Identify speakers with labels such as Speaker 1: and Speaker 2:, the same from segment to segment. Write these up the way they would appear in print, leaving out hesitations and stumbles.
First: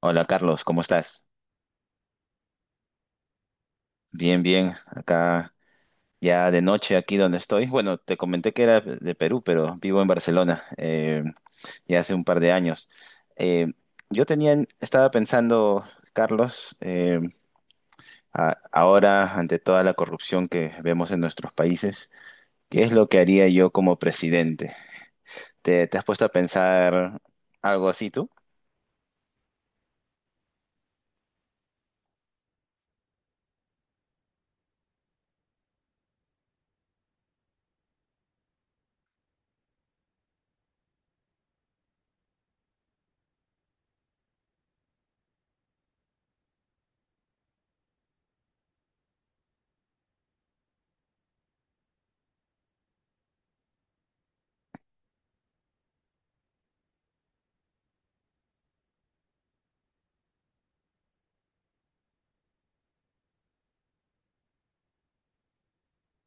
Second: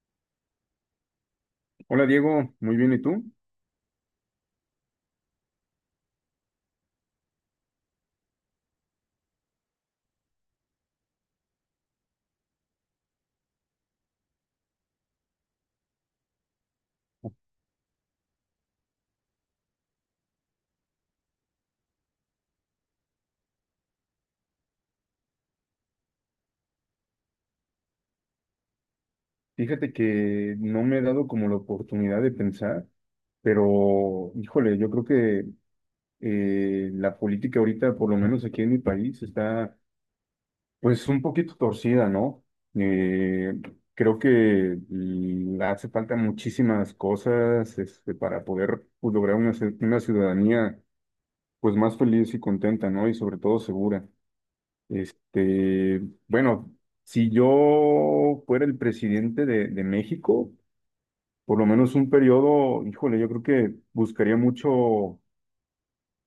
Speaker 1: Hola Carlos, ¿cómo estás?
Speaker 2: Hola Diego, muy bien, ¿y tú?
Speaker 1: Bien, bien. Acá ya de noche, aquí donde estoy. Bueno, te comenté que era de Perú, pero vivo en Barcelona ya hace un par de años. Eh, yo tenía, estaba pensando, Carlos, ahora ante toda la corrupción que vemos en nuestros países, ¿qué es lo que haría yo como presidente? Te has puesto a pensar algo así tú?
Speaker 2: Fíjate que no me he dado como la oportunidad de pensar, pero híjole, yo creo que la política ahorita, por lo menos aquí en mi país, está pues un poquito torcida, ¿no? Eh, creo que hace falta muchísimas cosas este, para poder pues, lograr una, una ciudadanía pues más feliz y contenta, ¿no? Y sobre todo segura. Este, bueno, si yo fuera el presidente de México, por lo menos un periodo, híjole, yo creo que buscaría mucho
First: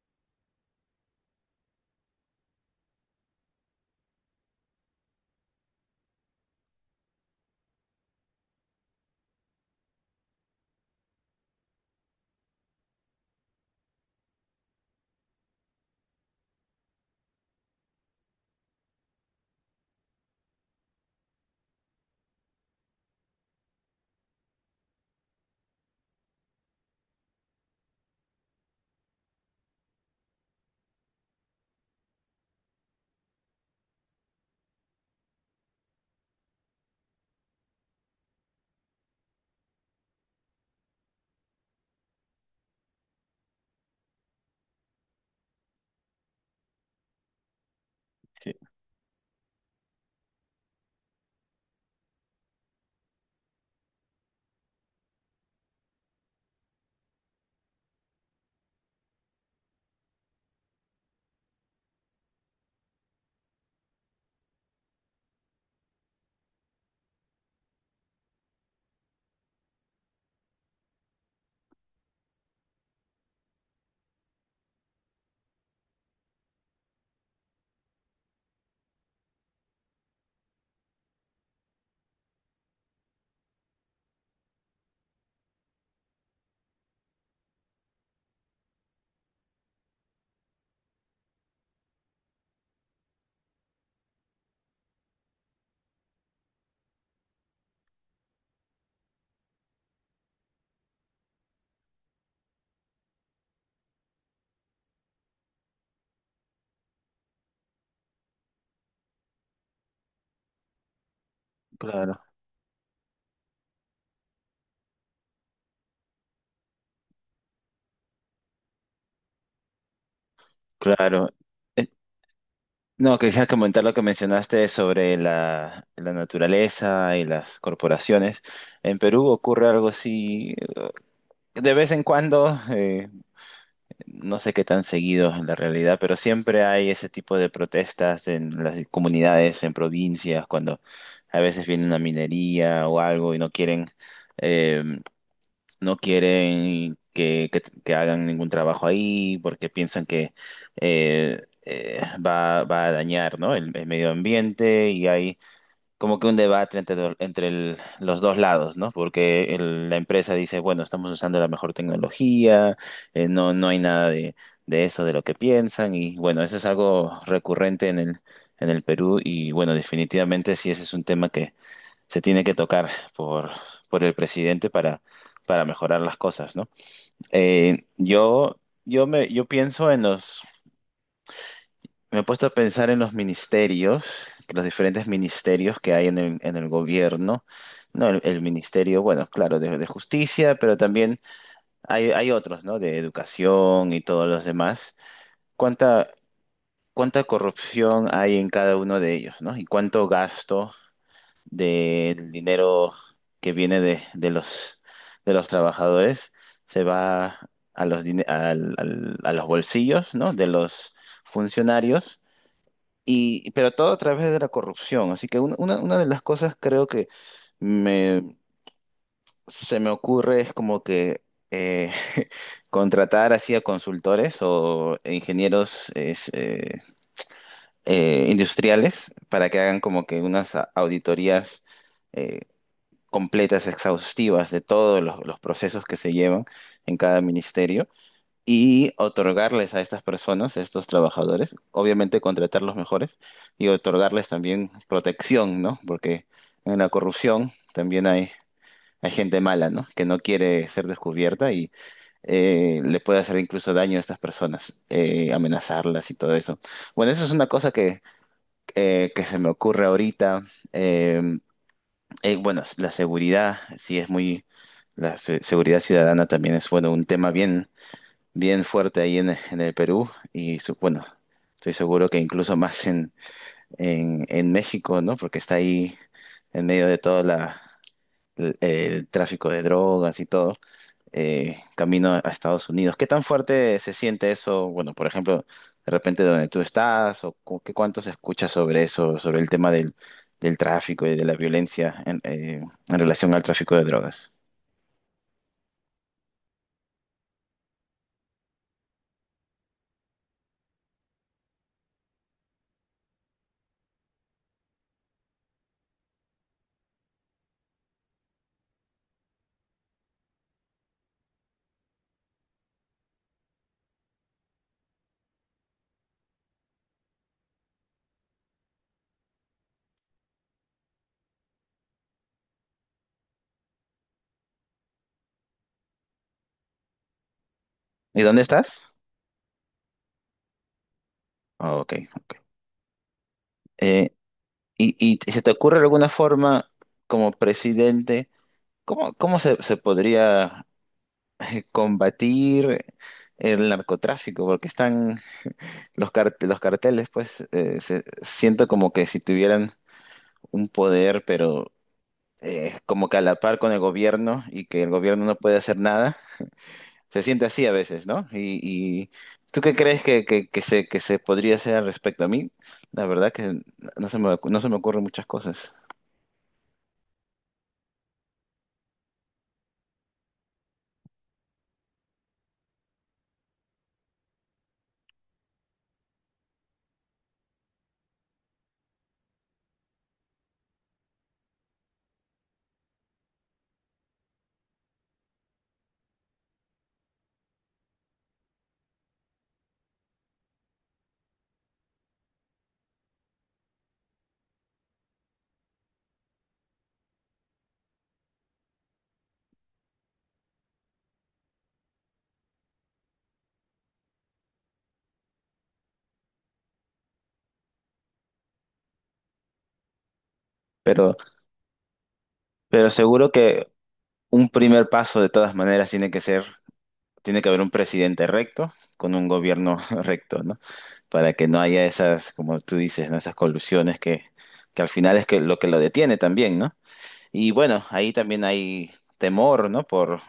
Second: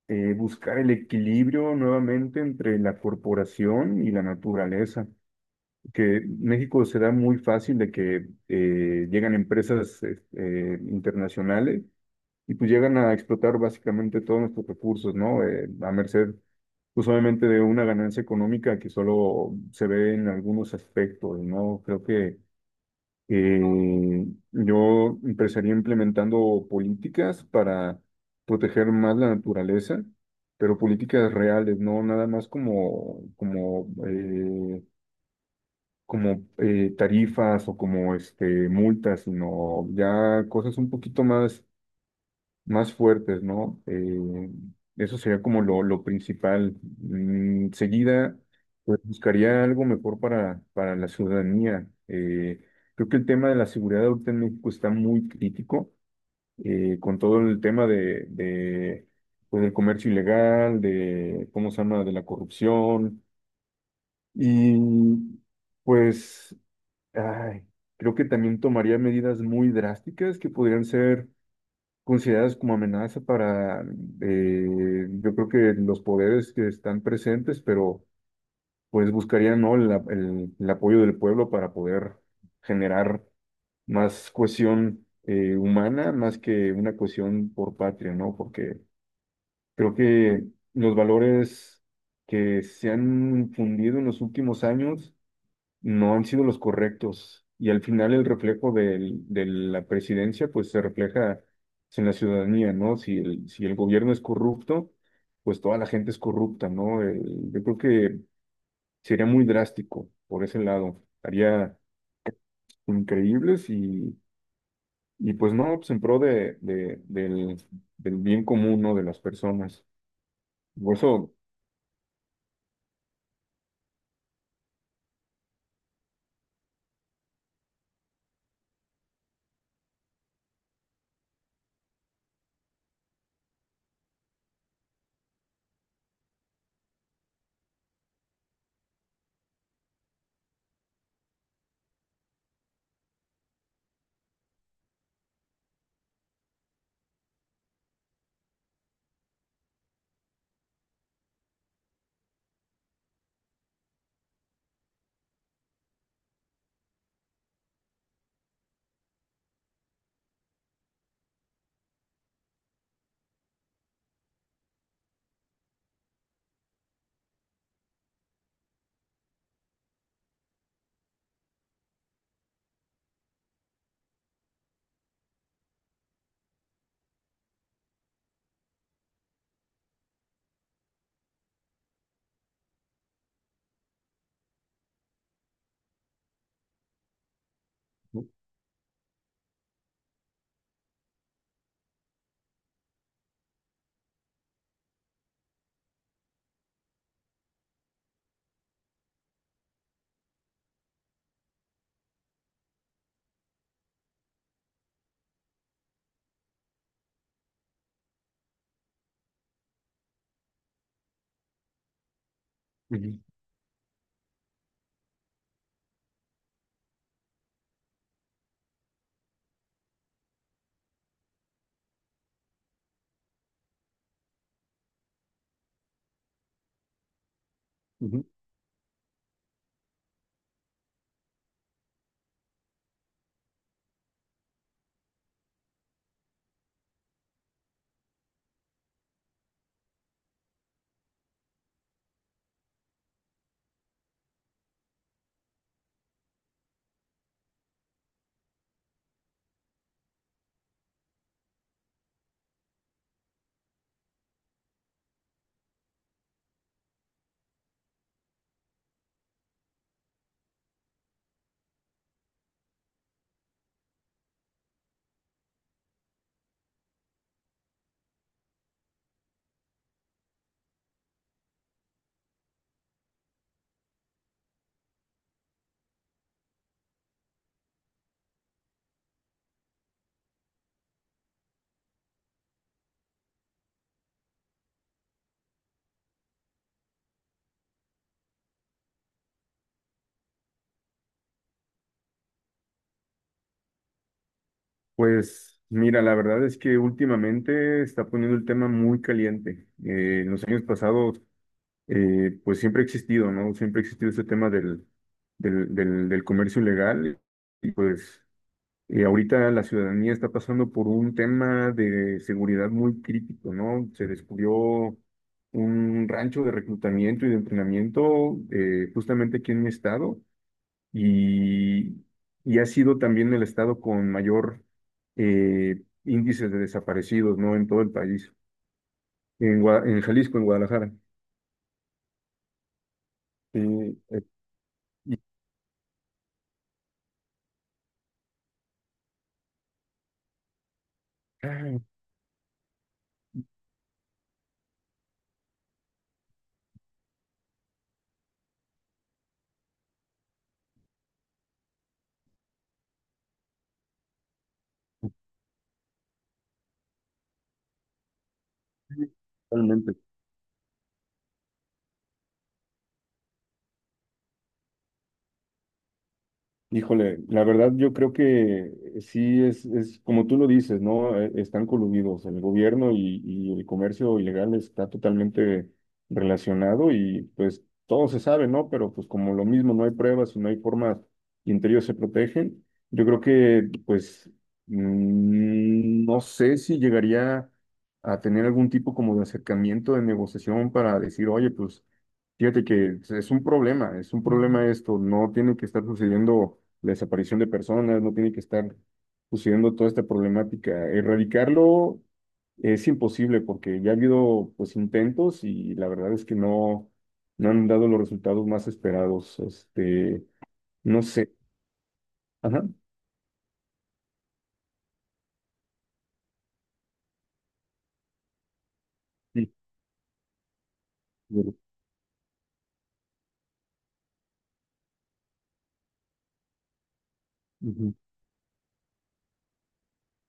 Speaker 2: buscar el equilibrio nuevamente entre la corporación y la naturaleza, que México se da muy fácil de que llegan empresas internacionales y pues llegan a explotar básicamente todos nuestros recursos, ¿no? A merced pues obviamente de una ganancia económica que solo se ve en algunos aspectos, ¿no? Creo que eh, yo empezaría implementando políticas para proteger más la naturaleza, pero políticas reales, no nada más como tarifas o como este, multas, sino ya cosas un poquito más fuertes, ¿no? Eso sería como lo principal. Enseguida,
Speaker 1: Sí,
Speaker 2: pues buscaría algo mejor para la ciudadanía. Creo que el tema de la seguridad ahorita en México está muy crítico, con todo el tema de, pues, del comercio ilegal, de, ¿cómo se llama?, de la corrupción. Y pues, ay, creo que también tomaría medidas muy drásticas que podrían ser consideradas como amenaza para, yo creo que los poderes que están presentes, pero pues buscarían, ¿no?, el apoyo del pueblo para poder generar más cohesión humana, más que una cohesión por patria, ¿no? Porque creo que los valores que se han fundido en los últimos años no han sido los correctos. Y al final el reflejo de la presidencia, pues se refleja pues, en la ciudadanía, ¿no? Si el, si el gobierno es corrupto, pues toda la gente es corrupta, ¿no? Yo creo que sería muy drástico por ese lado. Haría
Speaker 1: claro.
Speaker 2: increíbles y pues no, pues en pro de, del, del bien común, ¿no? De las personas. Por
Speaker 1: Claro.
Speaker 2: eso...
Speaker 1: No, quería comentar lo que mencionaste sobre la naturaleza y las corporaciones. En Perú ocurre algo así de vez en cuando, no sé qué tan seguido en la realidad, pero siempre hay ese tipo de protestas en las comunidades, en provincias, cuando a veces viene una minería o algo y no quieren eh, no quieren que hagan ningún trabajo ahí porque piensan que va a dañar, ¿no?, el medio ambiente, y hay como que un debate entre, entre los dos lados, ¿no? Porque la empresa dice, bueno, estamos usando la mejor tecnología, no, no hay nada de eso, de lo que piensan. Y bueno, eso es algo recurrente en en el Perú. Y bueno, definitivamente sí, ese es un tema se tiene que tocar por, por el presidente para mejorar las cosas, ¿no? Eh, yo, yo me, yo pienso en los, me he puesto a pensar en los ministerios, los diferentes ministerios que hay en en el gobierno, ¿no?
Speaker 2: ¿No?
Speaker 1: El ministerio, bueno, claro, de justicia, pero también hay otros, ¿no? De educación y todos los demás. ¿Cuánta, cuánta corrupción hay en cada uno de ellos, ¿no? Y cuánto gasto del dinero que viene de los trabajadores se va a los, a los bolsillos, ¿no?, de los funcionarios,
Speaker 2: Ujú,
Speaker 1: y, pero todo a través de la corrupción. Así que una de las cosas creo que me, se me ocurre es como que eh, contratar así a consultores o ingenieros es,
Speaker 2: ujú.
Speaker 1: industriales, para que hagan como que unas auditorías eh, completas, exhaustivas, de todos los procesos que se llevan en cada ministerio, y otorgarles a estas personas, a estos trabajadores, obviamente contratar los mejores, y otorgarles también protección, ¿no? Porque en la corrupción también hay gente mala, ¿no? Que no quiere ser descubierta, y le puede hacer incluso daño a estas personas, amenazarlas y todo eso. Bueno, eso es una cosa que se me ocurre ahorita. Eh, bueno, la seguridad, sí es muy, la seguridad ciudadana también es, bueno, un tema bien, bien fuerte ahí en el Perú. Y, bueno, estoy seguro que incluso más en México, ¿no? Porque está ahí en medio de todo la, el tráfico de drogas y todo camino a Estados Unidos. ¿Qué tan fuerte se siente eso? Bueno, por ejemplo, de repente donde tú estás, o qué cuánto se escucha sobre eso, sobre el tema del, del tráfico y de la violencia en relación al tráfico de drogas.
Speaker 2: Pues mira, la verdad es que últimamente está poniendo el tema muy caliente. En los años pasados, pues siempre ha existido, ¿no? Siempre ha existido este tema del comercio ilegal. Y pues ahorita la ciudadanía está pasando por un tema de seguridad muy crítico, ¿no? Se descubrió un rancho de reclutamiento y de entrenamiento justamente aquí en mi estado y, y ha sido también el estado con mayor índice de desaparecidos, ¿no? En todo el
Speaker 1: ¿Y
Speaker 2: país,
Speaker 1: dónde estás?
Speaker 2: en, en Jalisco, en Guadalajara.
Speaker 1: Ah, ok, ok.
Speaker 2: Eh,
Speaker 1: Eh,
Speaker 2: eh, y-
Speaker 1: y se te ocurre alguna forma como presidente, ¿cómo, cómo se, se podría
Speaker 2: ah,
Speaker 1: combatir el narcotráfico? Porque están los, los carteles, pues siento como que si tuvieran un poder, pero como que a la par con el gobierno, y que el gobierno no puede hacer nada. Se siente así a veces, ¿no? Y
Speaker 2: sí,
Speaker 1: ¿tú qué
Speaker 2: realmente,
Speaker 1: crees que, que se podría hacer al respecto? A mí, la verdad que no se me, no se me ocurren muchas cosas,
Speaker 2: híjole, la verdad yo creo que sí es como tú lo dices, ¿no? Están coludidos, el gobierno y el comercio ilegal está totalmente relacionado y pues todo se sabe, ¿no? Pero pues como lo mismo no hay pruebas y no hay formas y entre ellos se protegen, yo creo que pues no sé si llegaría a tener algún tipo como de acercamiento de negociación para decir, oye, pues... Fíjate que es un problema esto, no tiene que estar sucediendo la desaparición de personas, no tiene que estar sucediendo toda esta problemática. Erradicarlo es imposible porque ya ha habido pues intentos y la verdad es que no, no han dado los resultados más esperados. Este, no
Speaker 1: pero,
Speaker 2: sé. Ajá.
Speaker 1: pero seguro que un primer paso de todas maneras tiene que ser, tiene que haber un presidente recto con un
Speaker 2: Sí.
Speaker 1: gobierno recto, ¿no? Para que
Speaker 2: Ujú.
Speaker 1: no haya esas, como tú dices, ¿no? Esas colusiones que al final es que lo detiene también, ¿no? Y bueno, ahí también hay temor, ¿no?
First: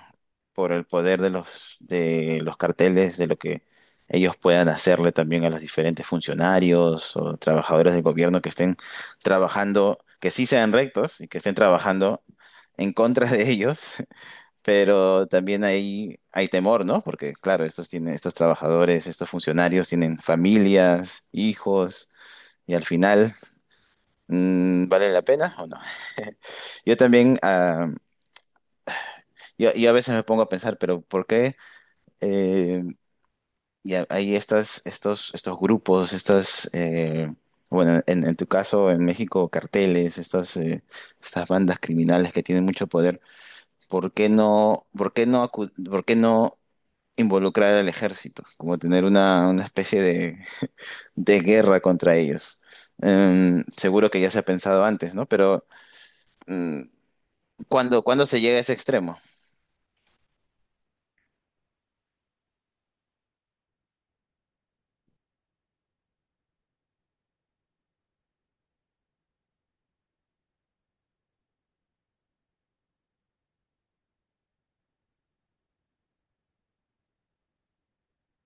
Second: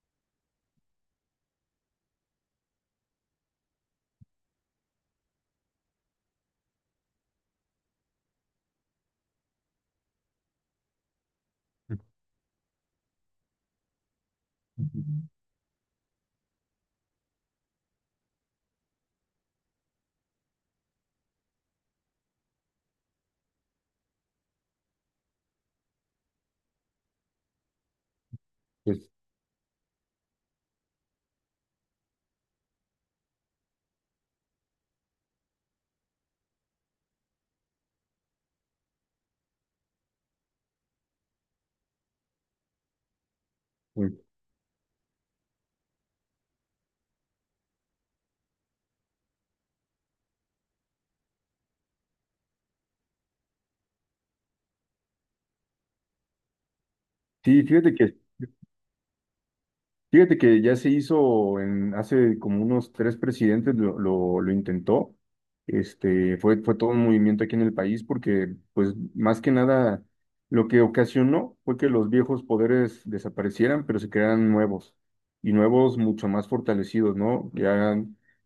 Speaker 1: Por el poder de los carteles, de lo que ellos puedan hacerle también a los diferentes funcionarios o trabajadores del gobierno que estén trabajando, que sí sean rectos y que estén trabajando en contra de ellos,
Speaker 2: Ujú.
Speaker 1: pero también hay temor, ¿no? Porque claro, estos tienen, estos trabajadores, estos funcionarios tienen familias, hijos, y al final, mm, ¿vale la pena o no? Yo también
Speaker 2: Pues,
Speaker 1: yo, yo a veces me pongo a pensar, pero ¿por qué eh, y hay estas, estos, estos grupos, estas, bueno, en tu caso, en México, carteles, estas, estas bandas criminales que tienen mucho poder? ¿Por qué no, por qué no, por qué no involucrar al ejército? Como tener una especie de guerra contra ellos. Seguro que ya se ha pensado antes, ¿no? Pero mm,
Speaker 2: sí,
Speaker 1: ¿cuándo, cuándo se llega a ese extremo?
Speaker 2: fíjate que ya se hizo en, hace como unos tres presidentes lo intentó. Este, fue, fue todo un movimiento aquí en el país porque, pues, más que nada, lo que ocasionó fue que los viejos poderes desaparecieran, pero se crearan nuevos y nuevos mucho más fortalecidos, ¿no? Ya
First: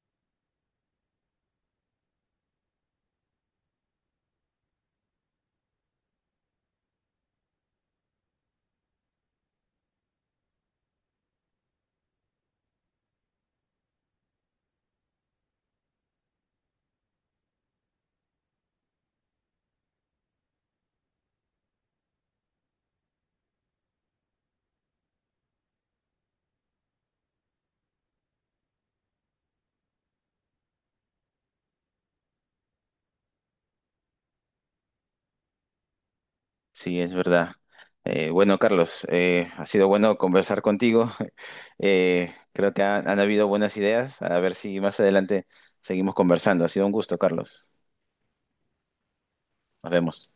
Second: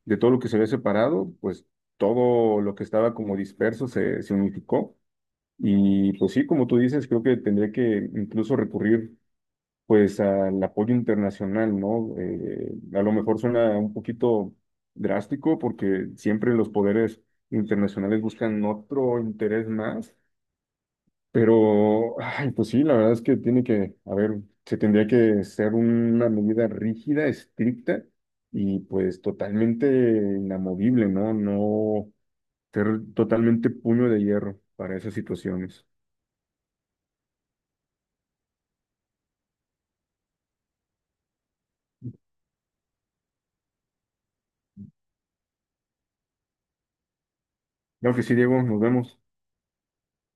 Speaker 2: de todo lo que se había separado, pues todo lo que estaba como disperso se, se unificó. Y pues sí, como tú dices, creo que tendría que incluso recurrir pues al apoyo internacional, ¿no? A lo mejor suena un poquito drástico porque siempre los poderes internacionales buscan otro interés más, pero, ay, pues sí, la verdad es que tiene que, a ver, se tendría que ser una medida rígida, estricta y pues totalmente inamovible, ¿no? No ser totalmente puño de hierro para esas situaciones.
Speaker 1: Sí, es verdad. Bueno, Carlos, ha sido bueno conversar contigo. Creo que han habido buenas ideas. A ver si más adelante seguimos conversando. Ha sido un gusto, Carlos.
Speaker 2: Creo que sí, Diego, nos vemos.
Speaker 1: Nos vemos.